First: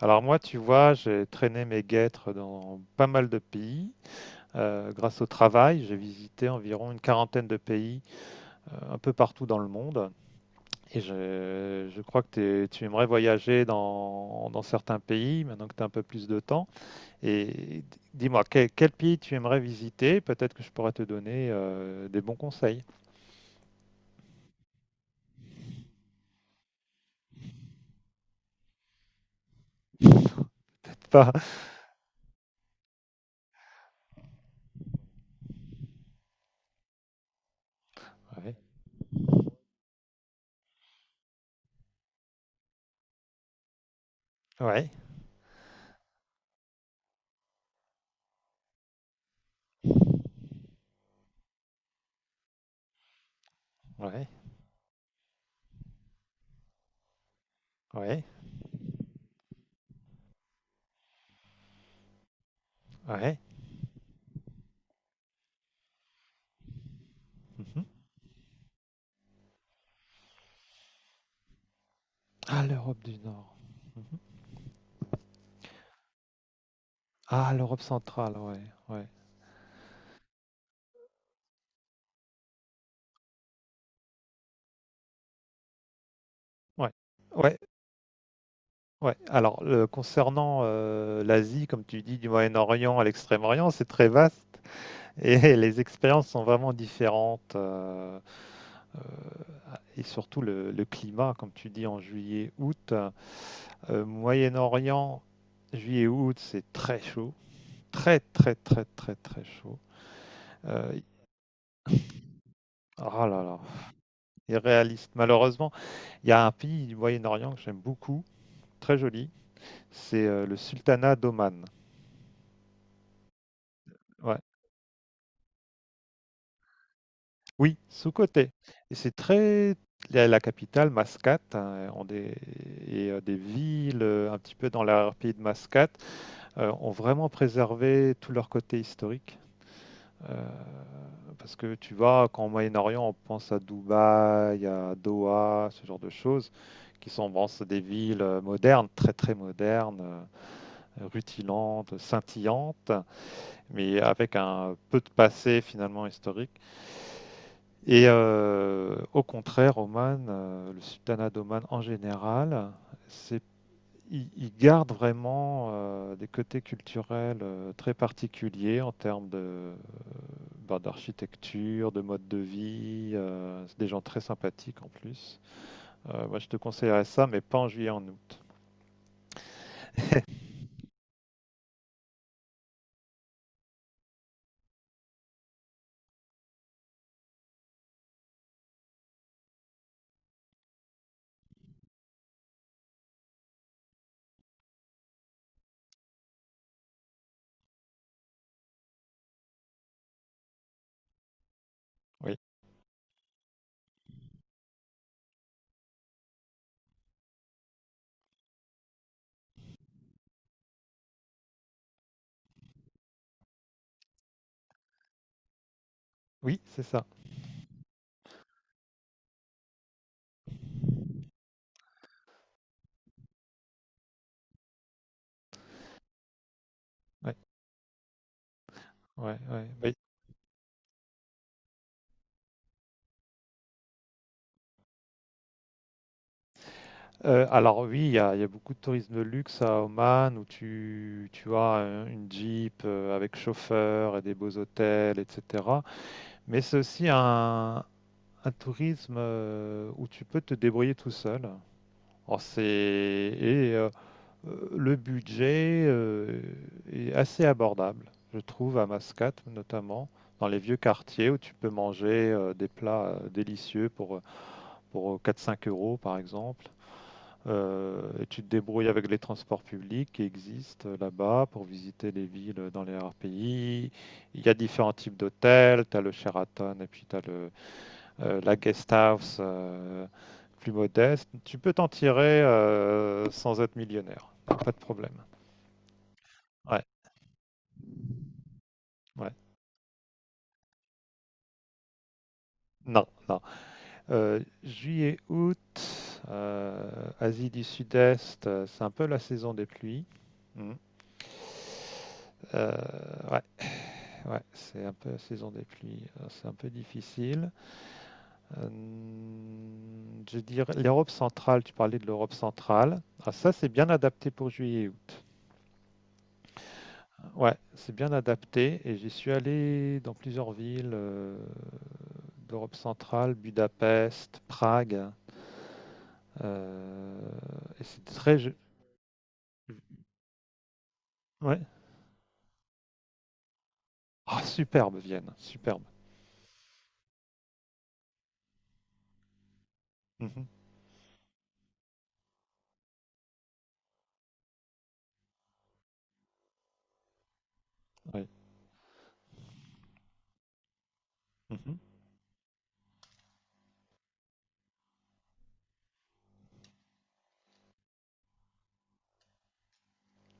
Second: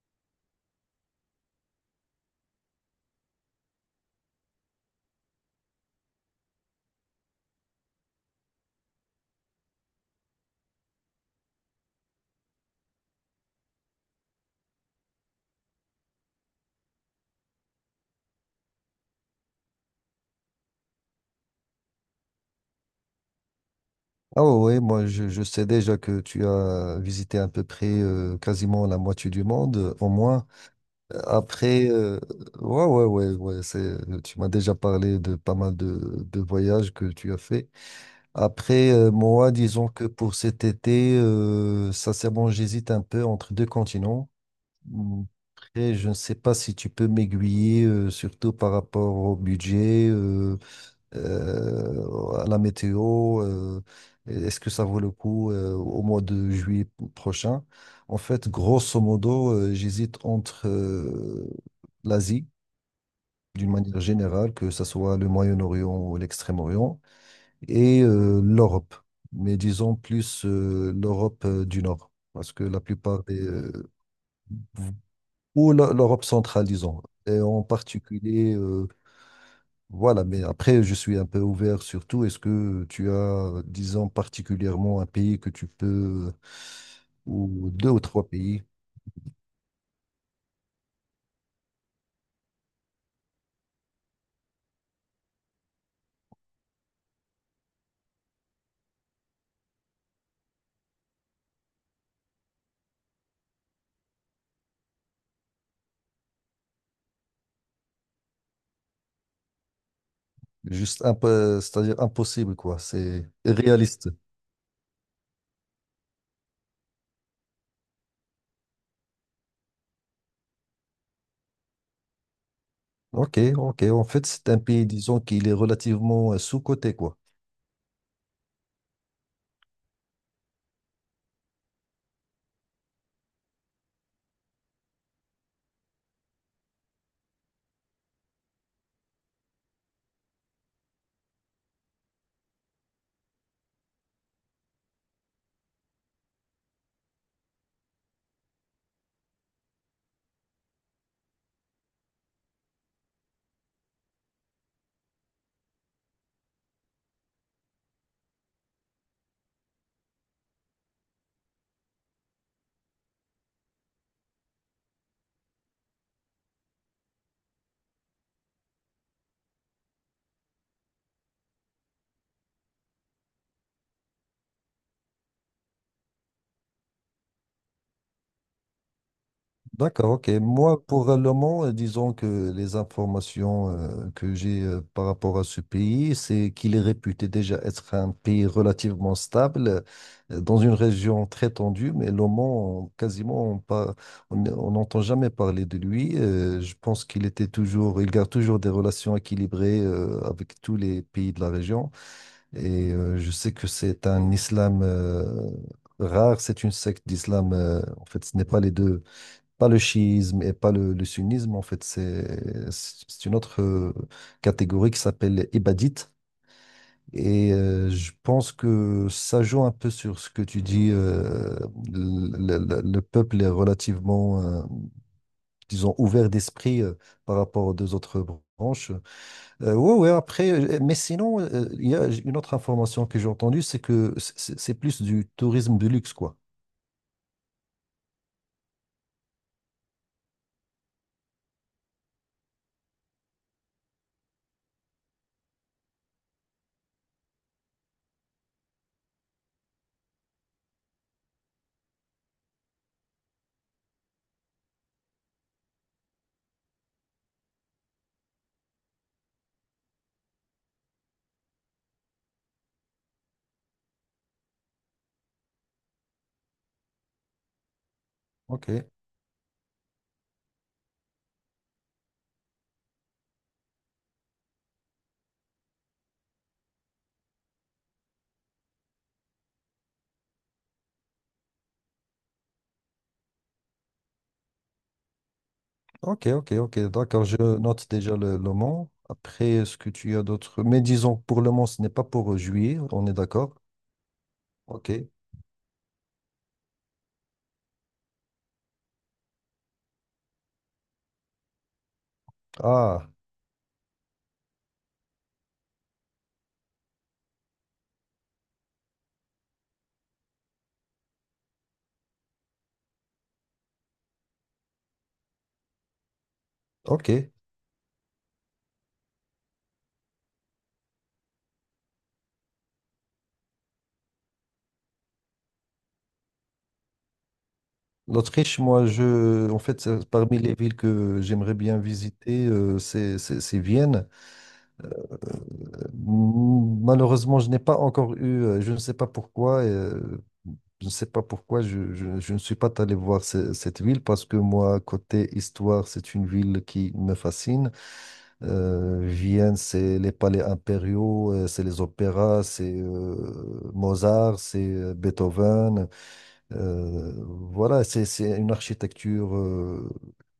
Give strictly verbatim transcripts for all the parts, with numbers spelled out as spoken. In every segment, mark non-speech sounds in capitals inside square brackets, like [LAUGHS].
Alors moi, tu vois, j'ai traîné mes guêtres dans pas mal de pays. Euh, grâce au travail, j'ai visité environ une quarantaine de pays euh, un peu partout dans le monde. Et je, je crois que t'es- tu aimerais voyager dans, dans certains pays, maintenant que tu as un peu plus de temps. Et dis-moi, quel, quel pays tu aimerais visiter? Peut-être que je pourrais te donner euh, des bons conseils. Ah oui, oui, moi je, je sais déjà que tu as visité à peu près euh, quasiment la moitié du monde, euh, au moins. [LAUGHS] Euh, Pas... Après, euh, ouais, ouais, ouais, ouais, c'est, tu m'as déjà parlé de pas mal de, de voyages que tu as fait. Ouais, Après, euh, moi, disons que pour cet été, euh, sincèrement, j'hésite un peu entre deux continents. ouais, Mm, Après, je ne sais pas si tu peux m'aiguiller, euh, surtout par rapport au budget, euh, euh, à la météo, euh, ouais, est-ce que ça vaut le coup euh, au mois de juillet prochain? En ouais, fait, grosso modo, euh, j'hésite entre euh, l'Asie, ouais. d'une manière générale, que ce soit le Moyen-Orient ou l'Extrême-Orient, Mhm. et euh, l'Europe, mais disons plus euh, l'Europe euh, du Nord, parce que Ah, la l'Europe du plupart des... Nord. euh, Mhm. ou l'E- l'Europe centrale, disons, et Ah, en l'Europe centrale, particulier ouais, euh, ouais. voilà, mais après, je suis un peu ouvert sur tout. Est-ce que tu as, disons, particulièrement un pays que tu peux, Ouais, ouais, ou deux ou trois pays? ouais. Alors, le- concernant euh, l'Asie, comme tu dis, du Moyen-Orient à l'Extrême-Orient, c'est très vaste et [LAUGHS] les expériences sont vraiment différentes. euh, euh, et surtout le, le climat, comme tu dis, en juillet-août. Euh, Moyen-Orient, juillet-août, c'est très chaud. Très, très, très, très, très chaud. Euh, Juste un peu, c'est-à-dire impossible, quoi. oh C'est là là, réaliste. irréaliste. Malheureusement, il y a un pays du Moyen-Orient que j'aime beaucoup, très joli. C'est euh, le Sultanat d'Oman. Ok, ok. En fait, Ouais. c'est un pays, disons, qu'il est relativement euh, sous-coté, quoi. Oui, sous côté. Et c'est très, la, la capitale Mascate, hein, ont des, et euh, des villes euh, un petit peu dans l'arrière-pays de Mascate euh, ont vraiment préservé tout leur côté historique. Euh, parce que tu vois, quand au Moyen-Orient, on pense à Dubaï, à Doha, ce genre de choses, qui sont bon, c'est des villes euh, modernes, très très modernes, euh, rutilantes, scintillantes, mais avec un peu de passé finalement historique. Et euh, au contraire, Oman, euh, le sultanat d'Oman en général, c'est, il, il garde vraiment euh, des côtés culturels euh, très particuliers en termes de, euh, bah, d'architecture, de mode de vie. Euh, c'est des gens très sympathiques en plus. Euh, moi, je te conseillerais ça, mais pas en juillet, en août. D'accord, ok. Moi, pour euh, le moment, euh, disons que les informations euh, que j'ai euh, par rapport à ce pays, c'est qu'il est réputé déjà être un pays relativement stable, euh, dans une région très tendue, mais le Mans, on- quasiment, on par- on- on n'entend jamais parler de lui. Euh, je pense qu'il était toujours, il garde toujours des relations équilibrées euh, avec tous les pays de la région. Oui, Et euh, je sais que c'est un islam euh, rare, c'est une secte d'islam. Euh, en fait, ce n'est pas les deux pas le chiisme et pas le, le sunnisme, en fait, c'est c'est une autre euh, catégorie qui s'appelle ibadite. oui, c'est ça. Et euh, je pense que ça joue un peu sur ce que tu dis. Euh, le, le- le peuple est relativement, euh, disons, ouvert d'esprit euh, Ouais, par rapport aux deux autres branches. ouais, ouais. Euh, Bah, Ouais, ouais, après, euh, mais sinon, euh, il y a une autre information que j'ai entendue, c'est que c'est c'est plus du tourisme de luxe, quoi. Euh, alors oui, il y a, il y a beaucoup de tourisme de luxe à Oman où tu, tu as un- une Jeep euh, avec chauffeur et des beaux hôtels, et cetera. Mais c'est aussi un, un tourisme euh, où tu peux te débrouiller tout seul. Alors, c'est, et euh, euh, le budget euh, est assez abordable, je trouve, à Mascate notamment, dans les vieux quartiers où tu peux manger euh, des plats euh, délicieux pour, pour quatre-cinq euros par exemple. Euh, et tu te Ok. débrouilles avec les transports publics qui existent euh, là-bas pour visiter les villes dans les R P I. Il y a différents types d'hôtels. Tu as le Sheraton et puis tu as le, euh, la guest house euh, plus modeste. Tu peux t'en tirer euh, sans être millionnaire. Pas de problème. Ok, ok, ok, Ouais, d'accord, je note déjà le, le Mans. ouais. Après, est-ce que tu as d'autres... Mais disons, pour le Mans, ce n'est pas pour euh, juillet, Non, on est non. d'accord? Euh, Ok. Juillet, août, euh, Asie du Sud-Est, euh, c'est un peu la saison des pluies. Hmm. Euh, Ah, ouais. Ouais, c'est un peu la saison des pluies, euh, c'est un peu difficile. Euh, je dirais l'Europe centrale, tu parlais de l'Europe centrale. Ah, ça, c'est bien adapté pour juillet et août. ok. Ouais, c'est bien adapté et j'y suis allé dans plusieurs villes euh, d'Europe centrale, Budapest, Prague. euh, et c'est très... ju- L'Autriche, moi, je... En fait, c'est parmi les villes que j'aimerais Ouais. bien visiter, euh, c'est c'est- c'est Vienne. Ah, superbe Vienne, Euh, superbe. m- Malheureusement, je n'ai pas encore eu, euh, je ne sais pas pourquoi, euh, Mhm, je ne sais pas pourquoi je, je- je ne suis pas allé voir ce- cette ville parce que moi, côté histoire, c'est une ville qui me fascine. oui. Euh, Vienne, c'est les palais impériaux, euh, c'est Mhm. les opéras, c'est euh, Mozart, c'est euh, Beethoven. Euh, voilà, c'est, c'est une architecture euh,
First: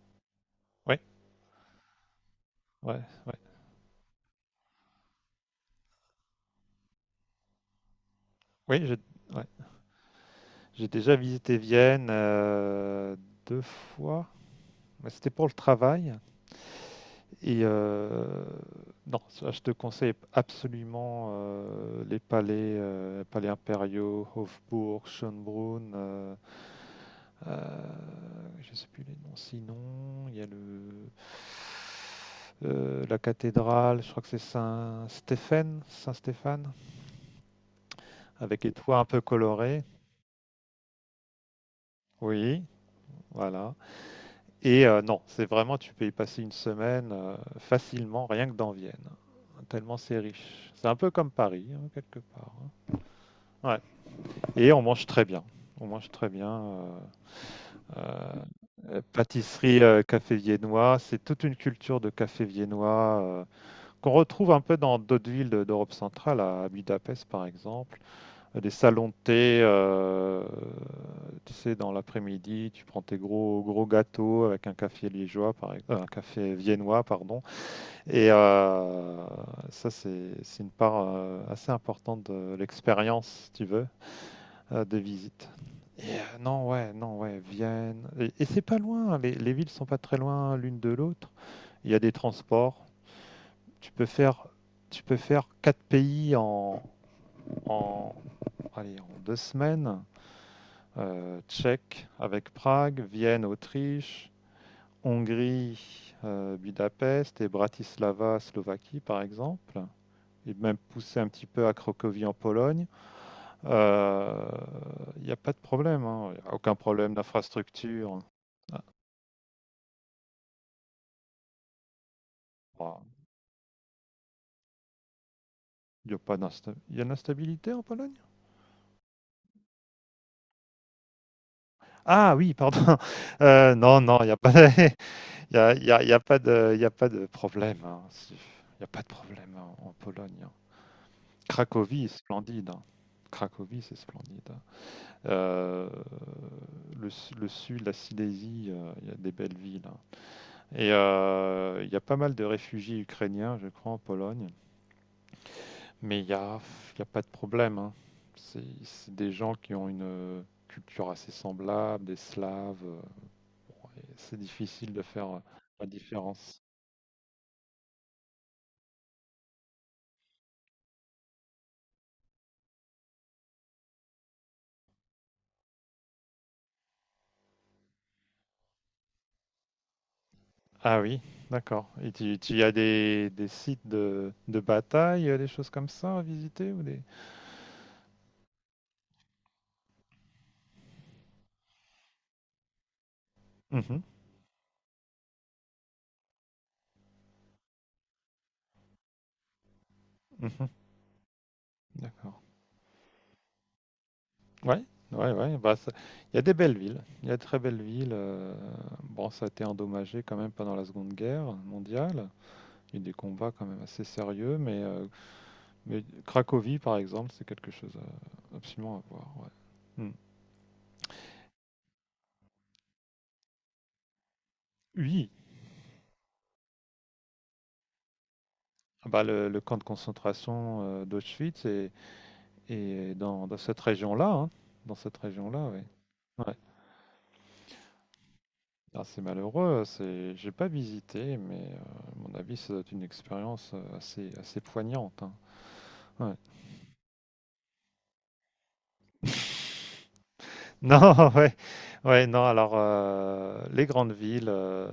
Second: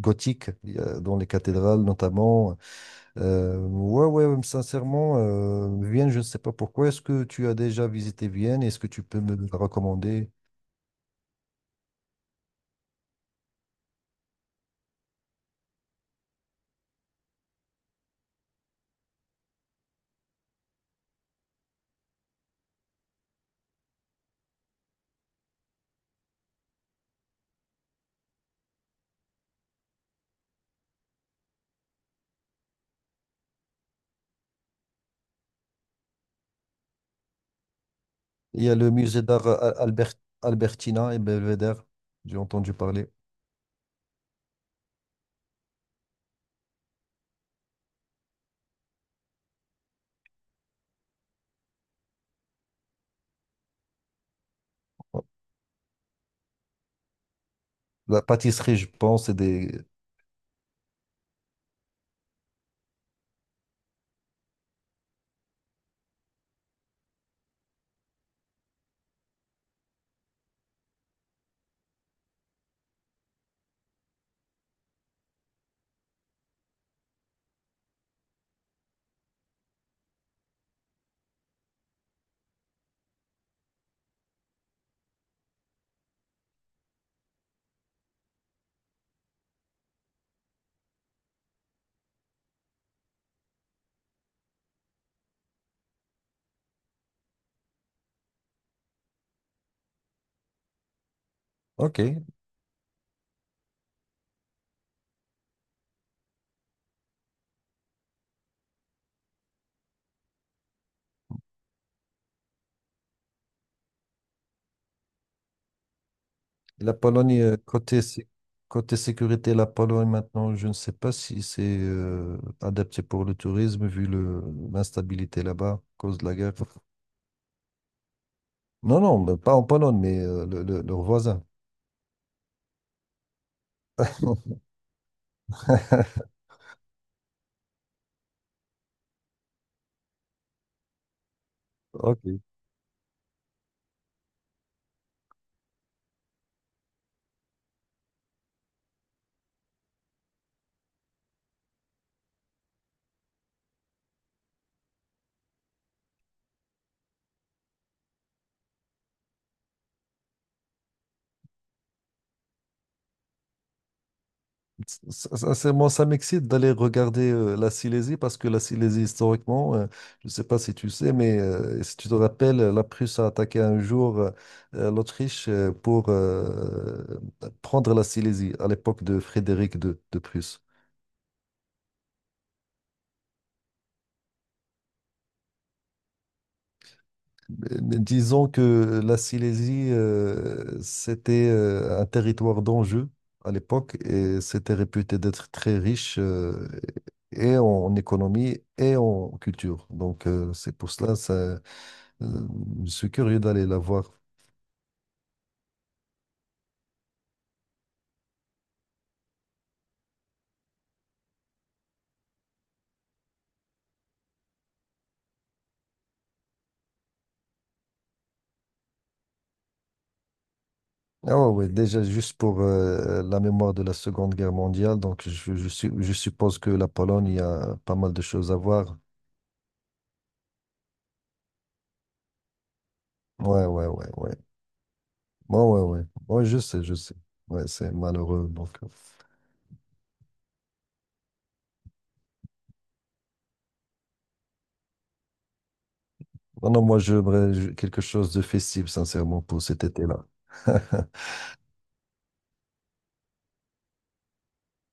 gothique il y Ouais, a- dans les cathédrales notamment. ouais, ouais. Euh, ouais, ouais, sincèrement, euh, Vienne, je ne sais pas pourquoi. Est-ce que tu as déjà visité Vienne? Est-ce Oui, que j'ai, tu peux me ouais. la recommander? J'ai déjà visité Vienne euh, deux fois, mais c'était pour le travail. Et euh, non, ça, je te conseille absolument euh, les palais, euh, palais impériaux, Hofburg, Schönbrunn. euh, euh, je ne sais plus les noms. Sinon, il y a le euh, la cathédrale. Je crois que c'est Saint Stéphane, Saint Stéphane, Il avec y les a le toits un peu musée d'art euh, colorés. Albert, Albertina et Belvedere. J'ai Oui, entendu parler. voilà. Et euh, non, c'est vraiment, tu peux y passer une semaine euh, facilement, rien que dans Vienne. Tellement c'est riche. C'est un peu comme Paris, hein, quelque part, hein. Ouais. Et on mange très Oh, bien. On mange très bien. euh, la euh, pâtisserie, je euh, pense, c'est des... Pâtisserie, euh, café viennois, c'est toute une culture de café viennois euh, qu'on retrouve un peu dans d'autres villes de- d'Europe centrale, à Budapest par exemple. Euh, des salons de thé, euh, tu sais, dans l'après-midi, tu prends tes gros gros gâteaux avec un café liégeois, par ex- euh, un café viennois, pardon. Et euh, ça, c'est c'est une part euh, assez importante de l'expérience, si tu veux, euh, des visites. Et, euh, non, ouais, non, ouais, Vienne. Et, et c'est pas loin, les, les villes sont pas très loin l'une de l'autre. Il y a des transports. Tu peux faire, tu peux faire quatre pays en, en, allez, en deux semaines. euh, Ok. Tchèque avec Prague, Vienne, Autriche, Hongrie, euh, Budapest et Bratislava, Slovaquie par exemple, et même poussé un petit peu à Cracovie en Pologne, euh, il euh, n'y a pas de problème, hein. Il n'y a aucun La problème Pologne, euh, côté, d'infrastructure. sé- Ah, côté sécurité, la Pologne, maintenant, je ne sais pas si c'est euh, adapté bon, pour le tourisme, vu le, l'instabilité là-bas, à il y a cause de la pas guerre. d'insta- il y a de l'instabilité en Pologne? Non, non, mais pas en Pologne, mais euh, le- le- leurs voisins. Ah oui, pardon. [LAUGHS] Euh, non, non, il n'y a pas, de... [LAUGHS] il y a, il y a- il y a [LAUGHS] pas de, Il y a pas de problème, hein. C'est- Il n'y a pas de problème en, en Pologne, hein. Cracovie, Ok. splendide, hein. Cracovie, c'est splendide, hein. Euh, le, su- le sud, la Silésie, euh, il y a des belles villes, hein. Et euh, il y a pas mal de réfugiés ukrainiens, je crois, en Pologne. Mais il n'y a, il y a pas de problème, hein. C'est c'est des gens qui ont une culture assez semblable, des Slaves. euh, C'est difficile de faire S- euh, la Sincèrement, ça m'excite différence. d'aller regarder euh, la Silésie parce que la Silésie, historiquement, euh, je ne sais pas si tu sais, mais euh, si tu te rappelles, la Prusse a attaqué un jour euh, euh, l'Autriche euh, pour euh, prendre la Silésie à l'époque de Frédéric deux de Prusse. Ah oui, d'accord. Et tu, tu as des, des sites de, de bataille, euh, des choses comme ça à visiter ou des... Euh, Disons que la Silésie, euh, c'était euh, un territoire d'enjeu à l'époque Mhm, et c'était réputé d'être très riche euh, et en économie et en culture. Donc, euh, mhm. c'est pour cela, ça, euh, D'accord. je suis curieux d'aller la voir. Ouais, ouais, ouais. Bah, ça- il y a des belles villes. Il y a de très belles villes. euh, Bon, ça a été endommagé quand même pendant la Seconde Guerre mondiale. Il y a eu des combats quand même assez sérieux, mais, euh, mais Cracovie, par exemple, c'est quelque chose à- absolument à voir, ouais. Hmm. Ah ouais, ouais, déjà, juste pour euh, la mémoire de la Seconde Guerre mondiale, donc Oui. je, je, su- je suppose que la Pologne, il y a pas mal de choses à voir. Ah, bah, le, le camp de concentration euh, d'Auschwitz est, est dans, dans Ouais, cette ouais, ouais, région-là, ouais. hein. Dans cette Ouais, région-là, oui. ouais, ouais. Ouais, je sais, je sais. Ouais, c'est malheureux, donc. euh. Ah, c'est malheureux, c'est j'ai pas visité, mais euh, à mon avis, ça doit être une expérience euh, assez, assez poignante, hein. Ouais. [LAUGHS] Non, non, moi, j'aimerais ju- quelque chose de festif, sincèrement, pour cet été-là. [LAUGHS] Non, ouais, ouais, non, alors euh, les grandes villes, euh,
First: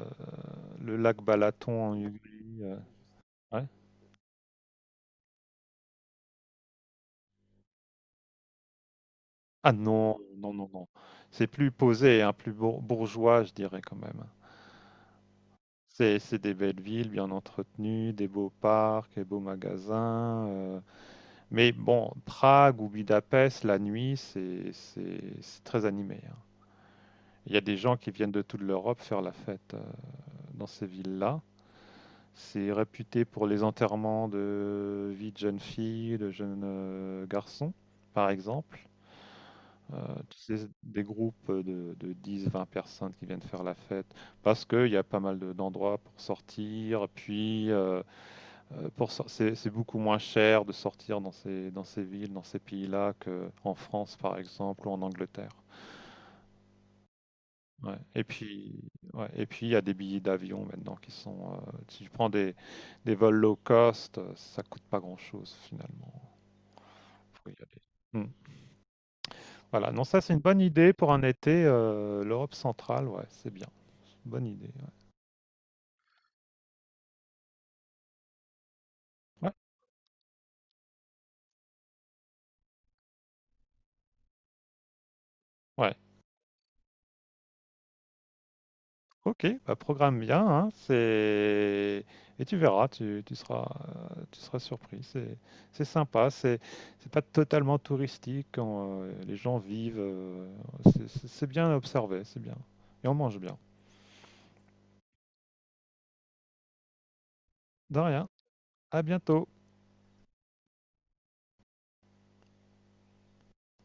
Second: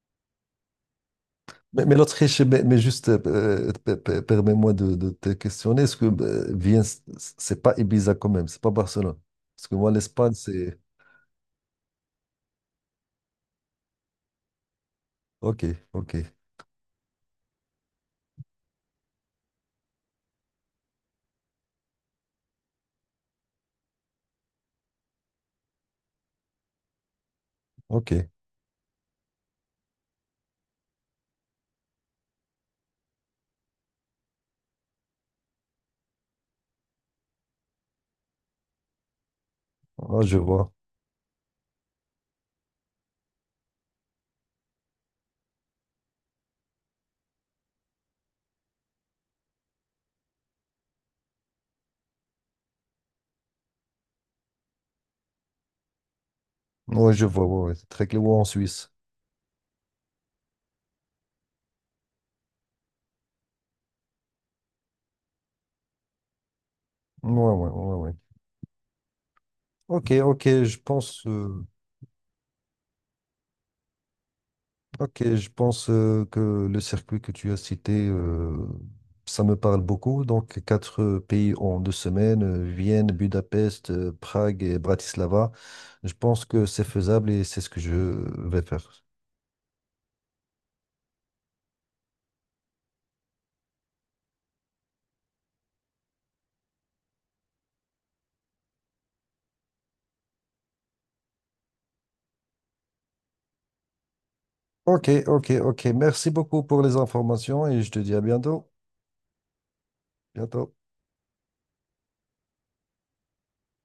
le lac Balaton Mais, en mais l'Autriche, Hongrie, mais, euh, mais juste, ouais. euh, pe- pe- permets-moi de, de te questionner. Est-ce que euh, Vienne, c- c'est pas Ibiza quand même, c'est pas Barcelone? Parce Ah que moi, non, l'Espagne, non, non, c'est. non. C'est plus posé, hein, plus bour- bourgeois, je dirais quand même. Ok, ok, C'est c'est des belles villes, bien entretenues, des beaux parcs, des beaux magasins. euh, Mais bon, Prague ou Budapest, la nuit, c'est c'est- c'est très animé, hein. Il y a des gens qui ok. viennent de toute l'Europe faire la fête euh, dans ces villes-là. C'est réputé pour les enterrements de vie de jeunes filles, de jeunes euh, garçons, par exemple. Euh, Ah, je Tu sais, vois. des groupes de, de dix vingt personnes qui viennent faire la fête parce qu'il y a pas mal de- d'endroits pour sortir. Puis, euh, euh, pour sor- c'est c'est beaucoup moins cher de sortir dans ces, dans ces villes, dans ces pays-là qu'en France, par exemple, ou en Angleterre. Oui, je vois, ouais, ouais, c'est Ouais, très et clair. Ou en puis, Suisse. ouais, et puis il y a des billets d'avion maintenant qui sont. Euh, si tu prends des, des vols low cost, euh, ça coûte pas grand-chose finalement Ouais, pour y ouais, aller. ouais, ouais. Hmm. Voilà, non, Ok, ça c'est une ok, bonne je idée pour un pense. été. euh, euh, L'Europe centrale, ouais, c'est bien. Bonne idée. Ok, je pense euh, que le circuit que tu as cité, euh, ça Ouais. me parle beaucoup. Donc, quatre euh, pays en deux semaines, euh, Vienne, Budapest, euh, Prague et Bratislava. Ouais. Ouais. Je pense que c'est faisable et c'est ce que je vais faire. Ok, bah programme bien, hein, c'est et tu verras, tu, tu seras euh, tu seras surpris. C'est c'est sympa, c'est c'est pas totalement touristique quand euh, les gens vivent. euh, c'est c'est- c'est bien observé, c'est bien. Et on mange bien. Ok, ok, ok. Merci beaucoup pour les informations et je De te dis à rien. bientôt. À bientôt. Bientôt.